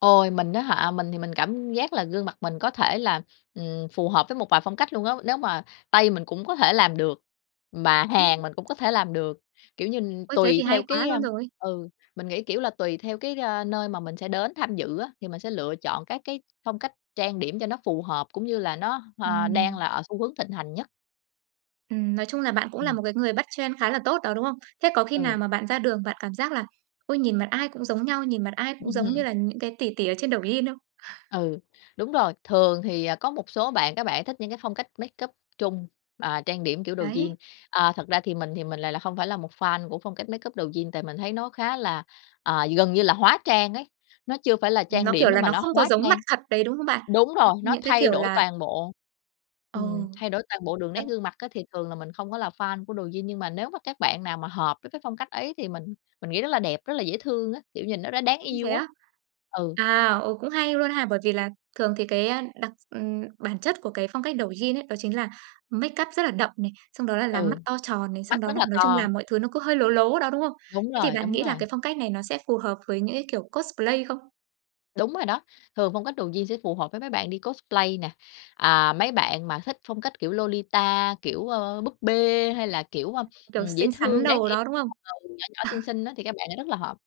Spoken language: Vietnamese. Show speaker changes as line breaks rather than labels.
Ôi, mình á hả, mình thì mình cảm giác là gương mặt mình có thể là, ừm, phù hợp với một vài phong cách luôn á. Nếu mà Tây mình cũng có thể làm được, mà
Ừm.
Hàn mình cũng có thể làm được, kiểu như,
Ôi, thế
tùy
thì
theo
hay quá
cái à,
luôn rồi.
ừ, mình nghĩ, kiểu là, tùy theo cái, a, nơi mà mình sẽ đến tham dự á, thì mình sẽ lựa chọn các cái phong cách trang điểm cho nó phù hợp cũng như là nó, hờ, đang
Ừm.
là ở xu hướng thịnh hành nhất.
Ừm, nói chung là bạn cũng là
Ừm.
một cái người trend khá là tốt đó, đúng không? Thế có khi nào
Ừ.
mà bạn ra đường, bạn cảm giác là ôi, nhìn mặt ai cũng giống nhau, nhìn mặt ai cũng giống như
Ừm.
là những cái tỷ tỷ ở trên Douyin không?
Ừ, đúng rồi, thường thì có một số bạn, các bạn thích những cái phong cách makeup Trung, à, trang điểm kiểu Douyin.
Đấy.
À, thật ra thì mình thì mình lại hông phải là một fan của phong cách makeup Douyin, tại mình thấy nó khá là à, gần như là hóa trang ấy, nó chưa phải là trang
Nó,
điểm
kiểu
nữa
là,
mà
nó
nó
không có
hóa
giống mặt
trang.
thật đấy, đúng không bạn?
Đúng rồi, nó
Những cái
thay
kiểu
đổi
là
toàn bộ. Ừm,
Ừ.
thay đổi toàn bộ đường nét
Thật.
gương mặt á thì thường là mình không có là fan của Douyin, nhưng mà nếu mà các bạn nào mà hợp với cái phong cách ấy thì mình mình nghĩ rất là đẹp, rất là dễ thương á, kiểu, nhìn nó đã đáng
Ưm, Thế
yêu á.
á?
Ừ.
À, ờ, cũng hay luôn ha, bởi vì là thường thì cái đặc ừm, bản chất của cái phong cách Douyin ấy, đó chính là makeup rất là đậm này, xong đó là làm
Ừ,
mắt to tròn này, xong
mắt
đó
rất
là
là
nói chung
to.
là mọi thứ nó cứ hơi lố lố đó, đúng không?
Đúng
Thế thì
rồi,
bạn
đúng
nghĩ là
rồi.
cái phong cách này nó sẽ phù hợp với những cái kiểu cosplay không?
Đúng rồi đó, thường phong cách Douyin sẽ phù hợp với mấy bạn đi cosplay nè. À, mấy bạn mà thích phong cách kiểu Lolita, kiểu, ơ, búp bê hay là kiểu,
Kiểu,
ừm, dễ
xinh xắn
thương, đáng
đồ
yêu,
đó,
[unintelligible]
đúng không?
nhỏ nhỏ, xinh xinh á thì các bạn lại rất là hợp.